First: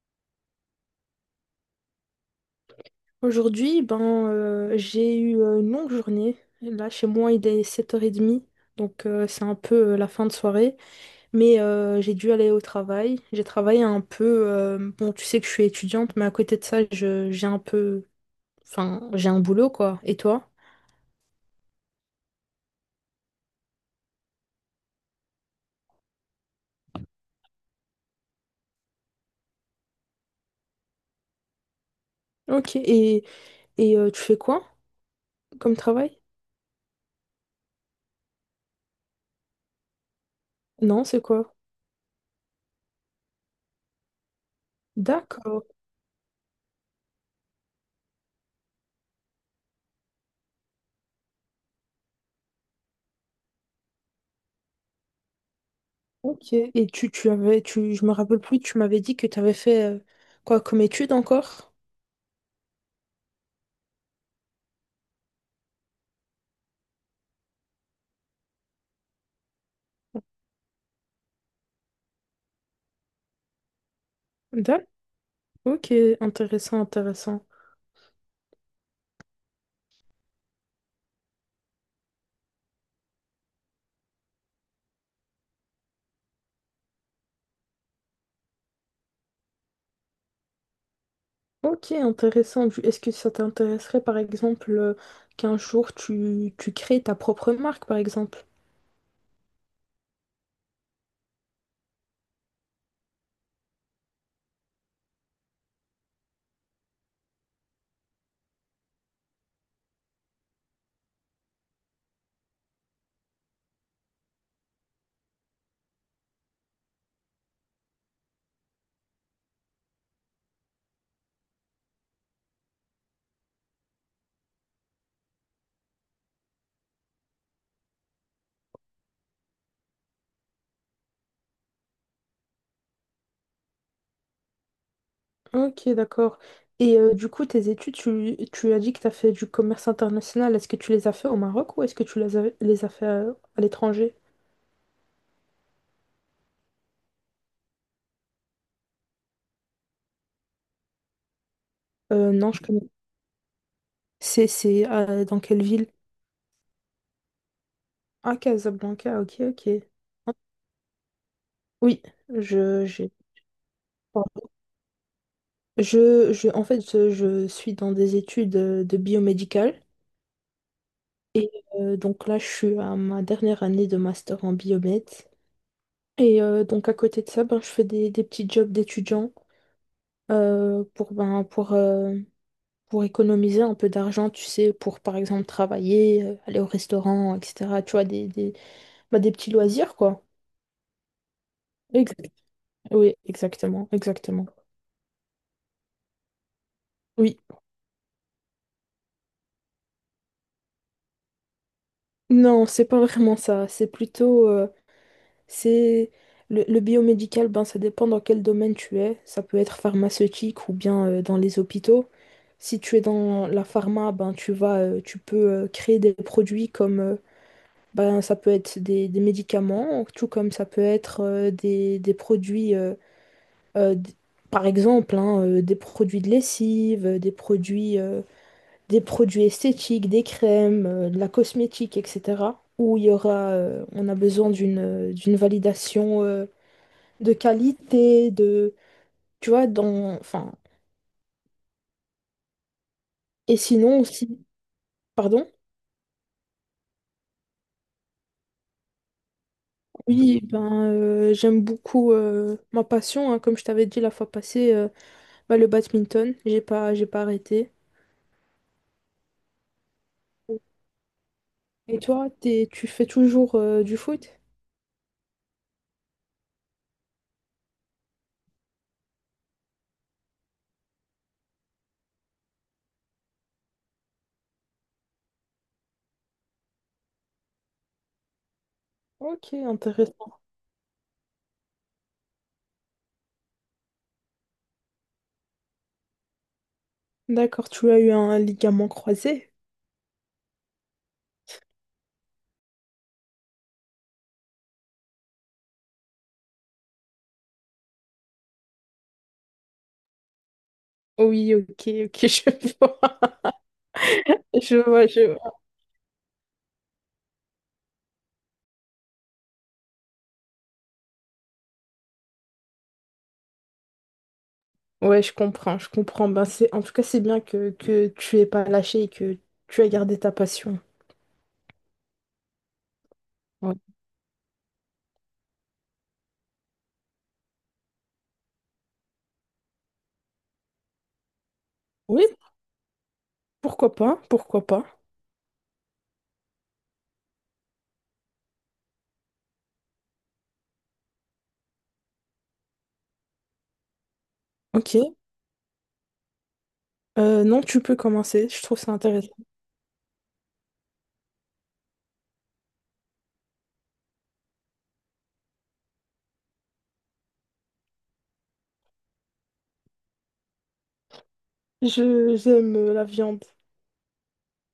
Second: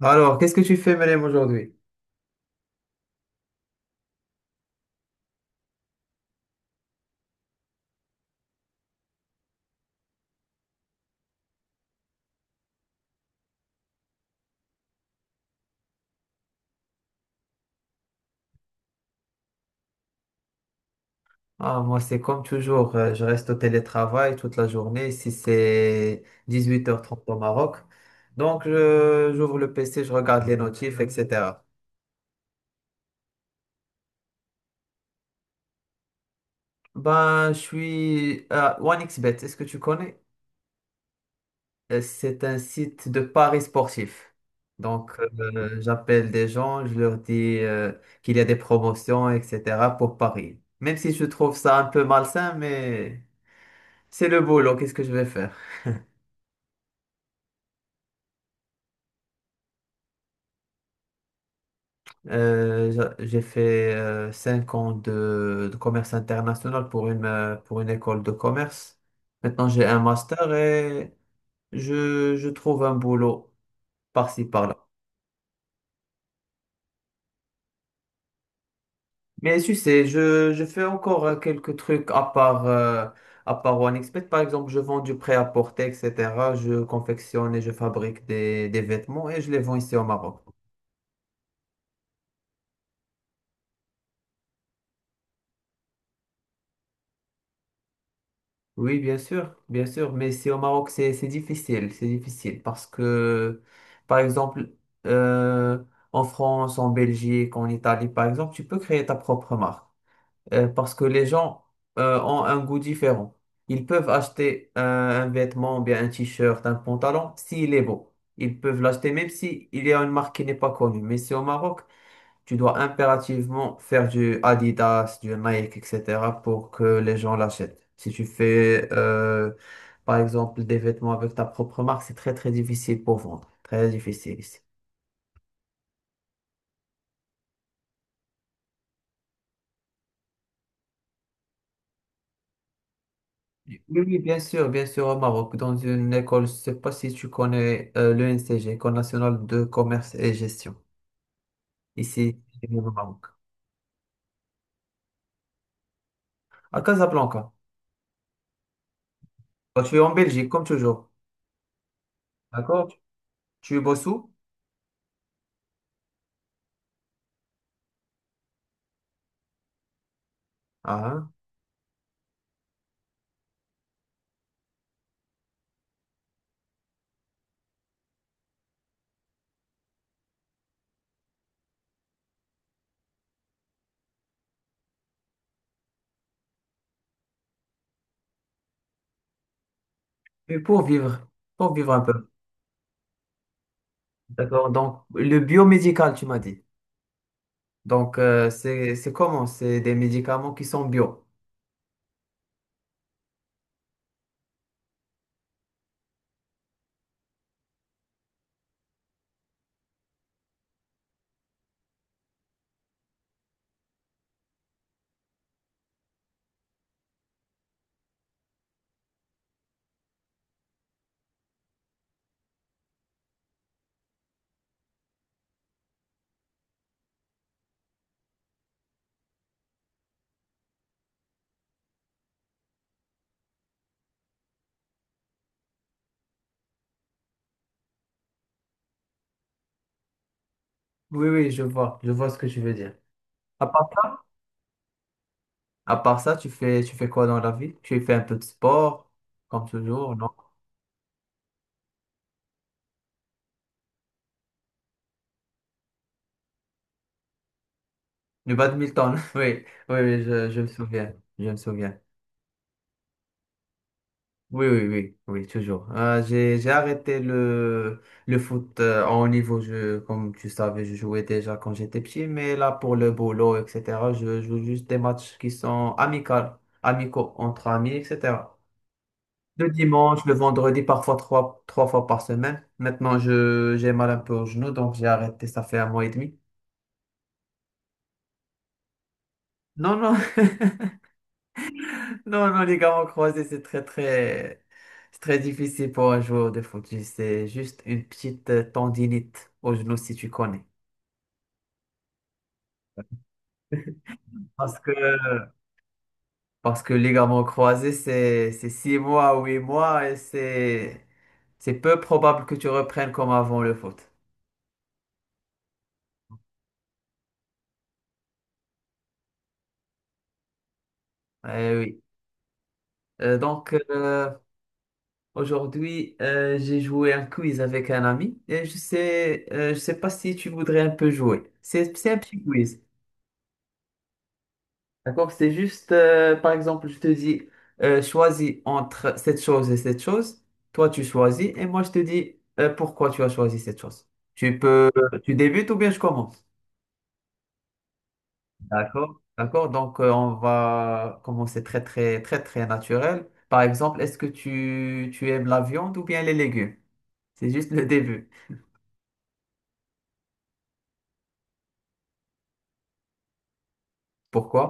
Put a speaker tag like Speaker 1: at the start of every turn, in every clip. Speaker 1: Alors, qu'est-ce que tu fais, Mélème, aujourd'hui?
Speaker 2: Aujourd'hui, ben, j'ai eu une longue journée. Là, chez moi, il est 7h30, donc c'est un peu la fin de soirée. Mais j'ai dû aller au travail. J'ai travaillé un peu. Bon, tu sais que je suis étudiante, mais à côté de ça, j'ai un peu. Enfin, j'ai un boulot, quoi. Et toi?
Speaker 1: Ah, moi, c'est comme toujours, je reste au télétravail toute la journée, ici c'est 18h30 au Maroc. Donc, j'ouvre le PC, je regarde les notifs, etc.
Speaker 2: Ok. Et tu fais quoi comme travail?
Speaker 1: Ben, je suis à OneXBet, est-ce que tu connais?
Speaker 2: Non, c'est quoi?
Speaker 1: C'est un site de paris sportifs. Donc,
Speaker 2: D'accord.
Speaker 1: j'appelle des gens, je leur dis qu'il y a des promotions, etc. pour Paris. Même si je trouve ça un peu malsain, mais c'est le boulot, qu'est-ce que je vais faire?
Speaker 2: Ok. Et tu avais. Je me rappelle plus, tu m'avais dit que tu avais fait quoi comme étude encore?
Speaker 1: J'ai fait 5 ans de commerce international pour une école de commerce. Maintenant, j'ai un master et je trouve un boulot par-ci, par-là.
Speaker 2: Ok, intéressant, intéressant.
Speaker 1: Mais tu sais, je fais encore quelques trucs à part OneXpert. Par exemple, je vends du prêt-à-porter, etc. Je confectionne et je fabrique des vêtements et je les vends ici au Maroc.
Speaker 2: Ok, intéressant. Est-ce que ça t'intéresserait, par exemple, qu'un jour tu crées ta propre marque, par exemple?
Speaker 1: Oui, bien sûr, mais c'est au Maroc, c'est difficile, c'est difficile parce que, par exemple, euh, en France, en Belgique, en Italie, par exemple, tu peux créer ta propre marque parce que les gens ont un goût différent. Ils peuvent acheter un vêtement, bien un t-shirt, un pantalon, s'il est beau. Ils peuvent l'acheter même si il y a une marque qui n'est pas connue. Mais c'est au Maroc, tu dois impérativement faire du Adidas, du Nike, etc. pour que les gens l'achètent. Si tu fais, par exemple, des vêtements avec ta propre marque, c'est très, très difficile pour vendre. Très difficile ici.
Speaker 2: Ok, d'accord. Et du coup, tes études, tu as dit que tu as fait du commerce international. Est-ce que tu les as fait au Maroc ou est-ce que tu les as fait à
Speaker 1: Oui,
Speaker 2: l'étranger?
Speaker 1: oui, bien sûr, au Maroc, dans une école, je sais pas si tu connais l'ENCG, École nationale de commerce et gestion, ici
Speaker 2: Non, je
Speaker 1: au
Speaker 2: connais.
Speaker 1: Maroc.
Speaker 2: C'est dans quelle ville?
Speaker 1: À Casablanca.
Speaker 2: Ah, Casablanca, ok,
Speaker 1: Toi,
Speaker 2: ok.
Speaker 1: tu es en Belgique, comme toujours.
Speaker 2: Oui,
Speaker 1: D'accord?
Speaker 2: j'ai.
Speaker 1: Tu es où?
Speaker 2: En fait, je suis dans des études de biomédical.
Speaker 1: Ah, hein.
Speaker 2: Donc là, je suis à ma dernière année de master en biomed. Et donc à côté de ça, ben, je fais des petits jobs d'étudiant pour, ben, pour économiser un peu d'argent, tu sais, pour par exemple travailler, aller au restaurant, etc. Tu vois, ben, des petits loisirs, quoi.
Speaker 1: Et pour vivre un peu.
Speaker 2: Exact. Oui, exactement, exactement.
Speaker 1: D'accord. Donc, le biomédical, tu m'as dit.
Speaker 2: Oui.
Speaker 1: Donc, c'est comment? C'est des médicaments qui sont bio.
Speaker 2: Non, c'est pas vraiment ça. C'est le biomédical, ben ça dépend dans quel domaine tu es. Ça peut être pharmaceutique ou bien dans les hôpitaux. Si tu es dans la pharma, ben tu peux créer des produits comme ben ça peut être des médicaments, tout comme ça peut être des produits, euh, d- par exemple, hein, des produits de lessive, des produits esthétiques, des crèmes, de la cosmétique, etc. Où il y aura, on a besoin d'une validation de qualité, tu vois, enfin,
Speaker 1: Oui, oui, je vois. Je vois ce que tu veux dire.
Speaker 2: et
Speaker 1: À part
Speaker 2: sinon
Speaker 1: ça,
Speaker 2: aussi. Pardon,
Speaker 1: à part ça, tu fais quoi dans la vie? Tu fais un peu de sport, comme toujours, non?
Speaker 2: oui, ben, j'aime beaucoup ma passion, hein, comme je t'avais dit la fois passée, bah, le badminton, j'ai pas arrêté.
Speaker 1: Le badminton. Oui, oui, oui, je me souviens. Je me souviens.
Speaker 2: Et toi, tu fais toujours du foot?
Speaker 1: Oui, oui, oui, oui, toujours. J'ai arrêté le foot en haut niveau. Je, comme tu savais, je jouais déjà quand j'étais petit, mais là, pour le boulot, etc., je joue juste des matchs qui sont amicaux, amicaux entre amis, etc.
Speaker 2: Ok,
Speaker 1: Le dimanche, le
Speaker 2: intéressant.
Speaker 1: vendredi, parfois trois fois par semaine. Maintenant, j'ai mal un peu au genou, donc j'ai arrêté, ça fait un mois et demi.
Speaker 2: D'accord, tu as eu un ligament croisé?
Speaker 1: Non, non, Non, non, les gammes croisés, c'est très, très, c'est très difficile pour un joueur de foot. C'est juste une petite tendinite au genou, si tu connais.
Speaker 2: Oui, ok, ok, je vois. Je
Speaker 1: Parce que,
Speaker 2: vois, je vois.
Speaker 1: parce que les gammes croisés, c'est 6 mois, 8 mois, et c'est peu probable que tu reprennes comme avant le foot.
Speaker 2: Ouais, je comprends, je comprends. Ben, en tout cas, c'est bien que tu aies pas lâché et que tu as gardé ta passion.
Speaker 1: Eh oui. Euh,
Speaker 2: Ouais.
Speaker 1: donc, euh, Aujourd'hui, j'ai joué un quiz avec un ami, et je sais pas si tu voudrais un peu jouer. C'est un
Speaker 2: Oui,
Speaker 1: petit quiz.
Speaker 2: pourquoi pas? Pourquoi pas?
Speaker 1: D'accord? C'est juste, par exemple, je te dis, choisis entre cette chose et cette chose. Toi, tu choisis et moi, je te dis, pourquoi tu as choisi cette chose. Tu peux,
Speaker 2: Ok.
Speaker 1: tu débutes ou bien je commence.
Speaker 2: Non, tu peux commencer. Je trouve ça
Speaker 1: D'accord?
Speaker 2: intéressant.
Speaker 1: D'accord? Donc, on va commencer très, très, très, très naturel. Par exemple, est-ce que tu aimes la viande ou bien les légumes? C'est juste le début.
Speaker 2: Je j'aime la viande.
Speaker 1: Pourquoi?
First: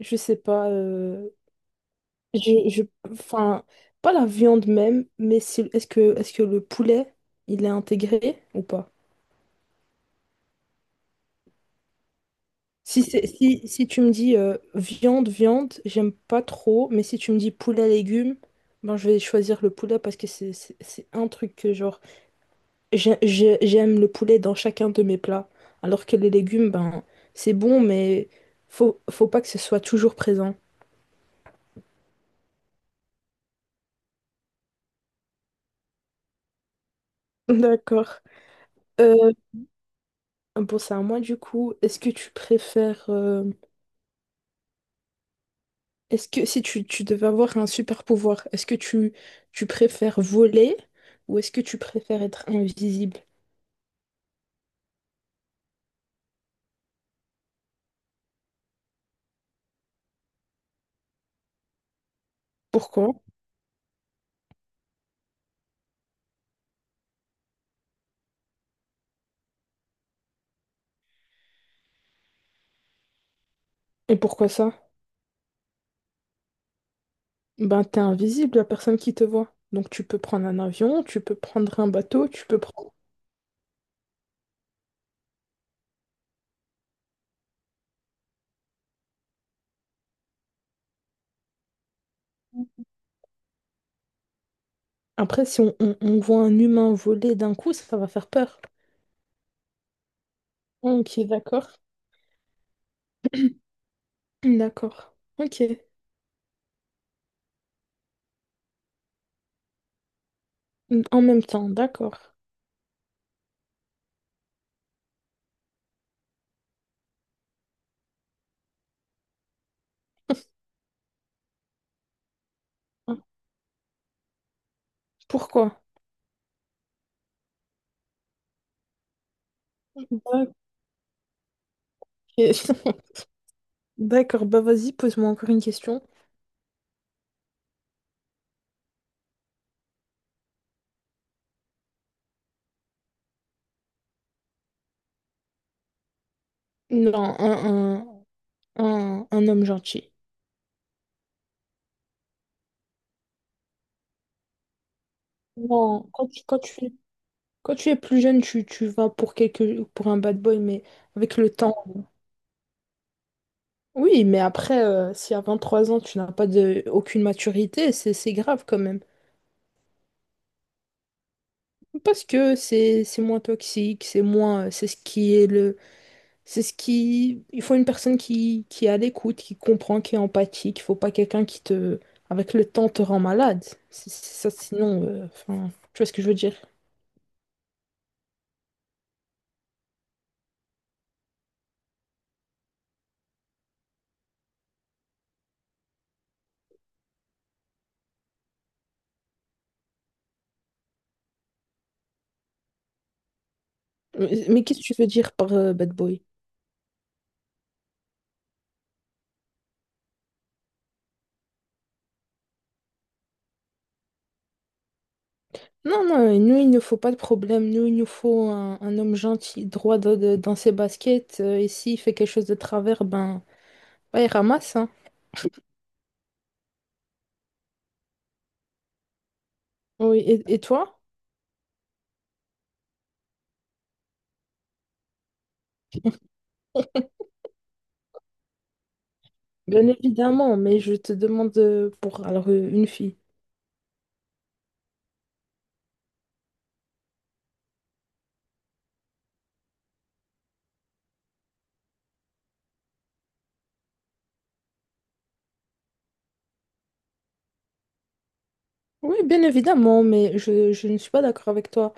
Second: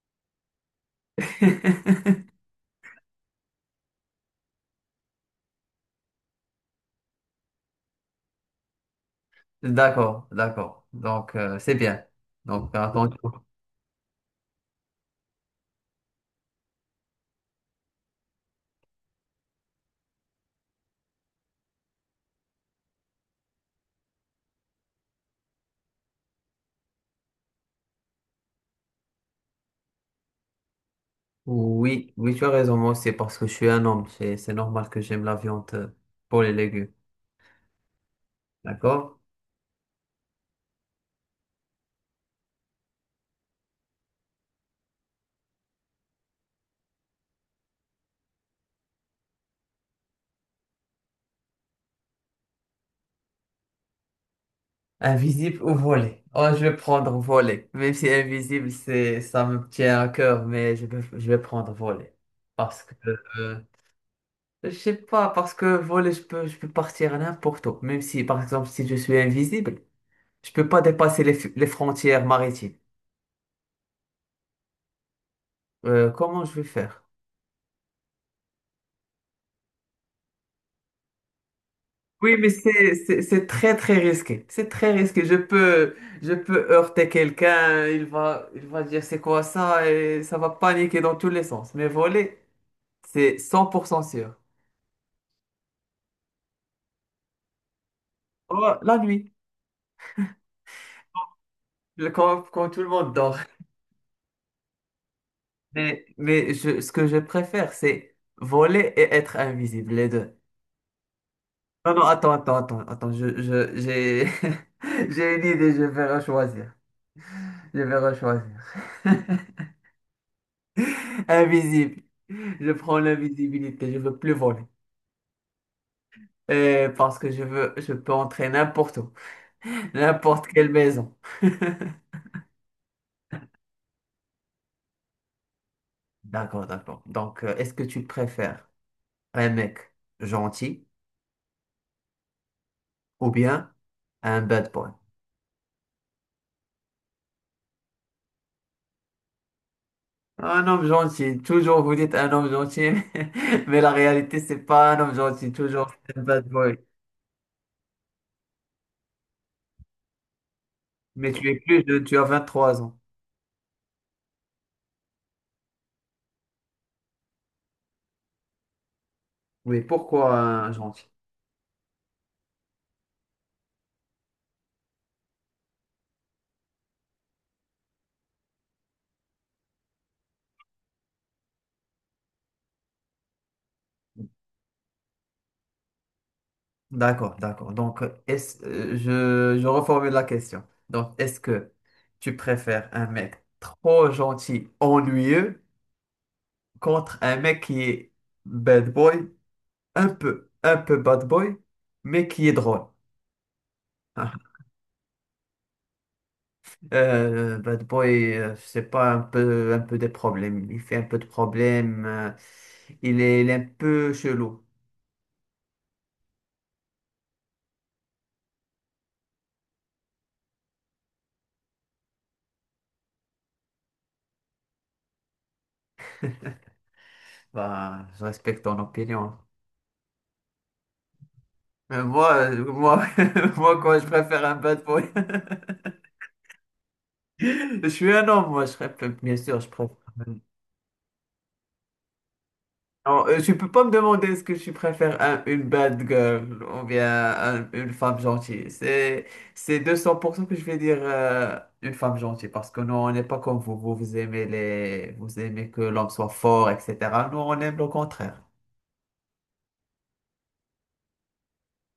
Speaker 2: Je sais pas. Je, je, enfin, pas la viande même, mais est-ce que le poulet il est intégré ou pas?
Speaker 1: D'accord, d'accord. Donc, c'est bien. Donc,
Speaker 2: Si
Speaker 1: attends.
Speaker 2: c'est si, si tu me dis viande viande, j'aime pas trop. Mais si tu me dis poulet légumes, ben je vais choisir le poulet parce que c'est un truc que genre j'aime le poulet dans chacun de mes plats, alors que les légumes, ben, c'est bon, mais faut pas que ce soit toujours présent.
Speaker 1: Oui, oui, tu as raison, moi aussi, parce que je suis un homme, c'est normal que j'aime la viande pour les légumes,
Speaker 2: D'accord.
Speaker 1: d'accord?
Speaker 2: Euh, bon, c'est à moi du coup. Est-ce que si tu devais avoir un super pouvoir, est-ce que tu préfères voler ou est-ce que tu préfères être invisible?
Speaker 1: Invisible ou volé? Oh, je vais prendre volé, même si invisible, ça me tient à cœur, mais je vais prendre volé, parce que,
Speaker 2: Pourquoi?
Speaker 1: euh, je sais pas, parce que volé, je peux partir à n'importe où, même si, par exemple, si je suis invisible, je peux pas dépasser les frontières maritimes.
Speaker 2: Et pourquoi ça?
Speaker 1: Comment je vais faire?
Speaker 2: Ben, t'es invisible, la personne qui te voit. Donc tu peux prendre un avion, tu peux prendre un bateau,
Speaker 1: Oui,
Speaker 2: tu
Speaker 1: mais
Speaker 2: peux prendre.
Speaker 1: c'est très très risqué. C'est très risqué. Je peux heurter quelqu'un, il va dire c'est quoi ça et ça va paniquer dans tous les sens. Mais voler, c'est 100% sûr.
Speaker 2: Après, si on voit un humain voler d'un coup, ça va faire peur.
Speaker 1: Oh, la nuit,
Speaker 2: Ok, d'accord.
Speaker 1: quand tout le monde dort.
Speaker 2: D'accord. Ok.
Speaker 1: Ce que je préfère, c'est voler et être invisible, les deux.
Speaker 2: En même temps,
Speaker 1: Non non,
Speaker 2: d'accord.
Speaker 1: attends, je j'ai j'ai une idée, je vais rechoisir. Je vais rechoisir. Invisible. Je prends l'invisibilité, je veux plus voler.
Speaker 2: Pourquoi?
Speaker 1: Parce que je peux entrer n'importe où, n'importe
Speaker 2: Ok.
Speaker 1: quelle maison.
Speaker 2: D'accord, bah vas-y, pose-moi encore une question.
Speaker 1: D'accord, d'accord. Donc, est-ce que tu préfères un mec gentil ou bien un bad boy?
Speaker 2: Non, un, un, un homme gentil.
Speaker 1: Un homme gentil. Toujours vous dites un homme gentil, mais la réalité, c'est pas un homme gentil. Toujours
Speaker 2: Non,
Speaker 1: c'est un bad boy.
Speaker 2: quand tu es plus jeune, tu vas pour un bad boy, mais
Speaker 1: Mais
Speaker 2: avec le
Speaker 1: tu es
Speaker 2: temps.
Speaker 1: plus jeune, tu as 23 ans.
Speaker 2: Oui, mais après, si à 23 ans, tu n'as pas aucune maturité, c'est grave quand même.
Speaker 1: Oui, pourquoi un gentil?
Speaker 2: Parce que c'est moins toxique, c'est moins c'est ce qui est le c'est ce qui il faut une personne qui est à l'écoute, qui comprend, qui est empathique, il faut pas quelqu'un qui te avec le temps te rend malade. C'est ça sinon enfin tu vois ce que je veux dire.
Speaker 1: D'accord, d'accord. Donc, je reformule la question. Donc, est-ce que tu préfères un mec trop gentil, ennuyeux, contre un mec qui est bad boy, un peu bad boy, mais qui est drôle? Ah,
Speaker 2: Mais qu'est-ce que tu veux dire par bad boy?
Speaker 1: bad boy, je pas, un peu des problèmes. Il fait un peu de problèmes. Il est un peu chelou.
Speaker 2: Non non, nous il ne faut pas de problème, nous il nous faut un homme gentil, droit dans ses baskets et s'il fait quelque chose de travers ben bah, il ramasse hein.
Speaker 1: Bah, je respecte ton opinion.
Speaker 2: Oui, et toi?
Speaker 1: Mais moi, moi, quoi, je préfère un bad boy. Je suis un homme, moi, je préfère, bien sûr, je
Speaker 2: Bien
Speaker 1: préfère.
Speaker 2: évidemment, mais je te demande pour alors une fille.
Speaker 1: Non, tu peux pas me demander est-ce que je préfère une bad girl ou bien une femme gentille. C'est 200% que je vais dire une femme gentille parce que nous, on n'est pas comme vous. Vous, vous aimez que l'homme soit fort, etc. Nous, on aime le contraire.
Speaker 2: Oui, bien évidemment, mais je ne suis pas d'accord avec toi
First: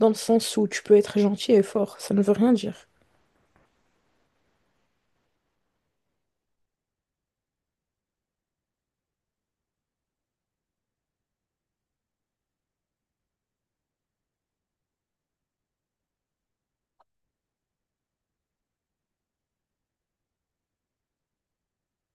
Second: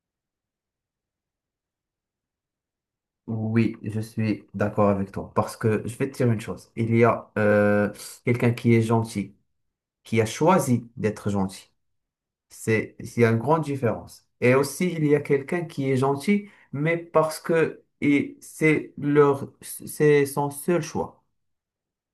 Speaker 2: dans le sens où tu peux être gentil et fort, ça ne veut rien dire.
Speaker 1: Oui, je suis d'accord avec toi parce que je vais te dire une chose. Il y a quelqu'un qui est gentil, qui a choisi d'être gentil. Il y a une grande différence. Et aussi, il y a quelqu'un qui est gentil, mais parce que et c'est son seul choix.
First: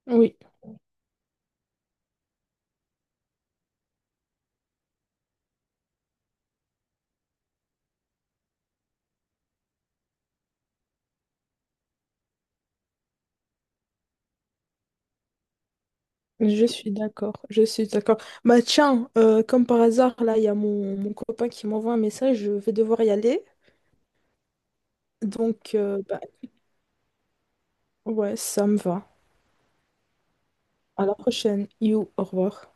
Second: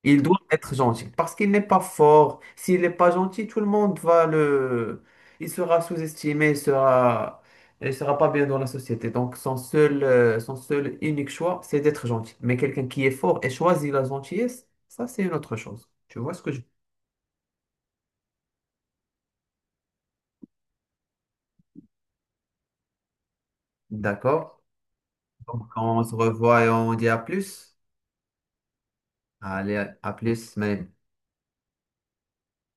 Speaker 1: Il
Speaker 2: Oui,
Speaker 1: doit être gentil parce qu'il n'est pas fort. S'il n'est pas gentil, tout le monde va le, il sera sous-estimé, il sera pas bien dans la société. Donc, son seul unique choix, c'est d'être gentil. Mais quelqu'un qui est fort et choisit la gentillesse, ça, c'est une autre chose. Tu vois ce que je...
Speaker 2: je suis d'accord, je suis d'accord. Bah tiens, comme par hasard, là, il y a mon copain qui m'envoie un message, je vais devoir y aller.
Speaker 1: D'accord. Donc,
Speaker 2: Donc,
Speaker 1: on se
Speaker 2: bah,
Speaker 1: revoit et on dit à plus.
Speaker 2: ouais, ça me va.
Speaker 1: Allez, à plus, Maël.
Speaker 2: À la prochaine. You, au revoir.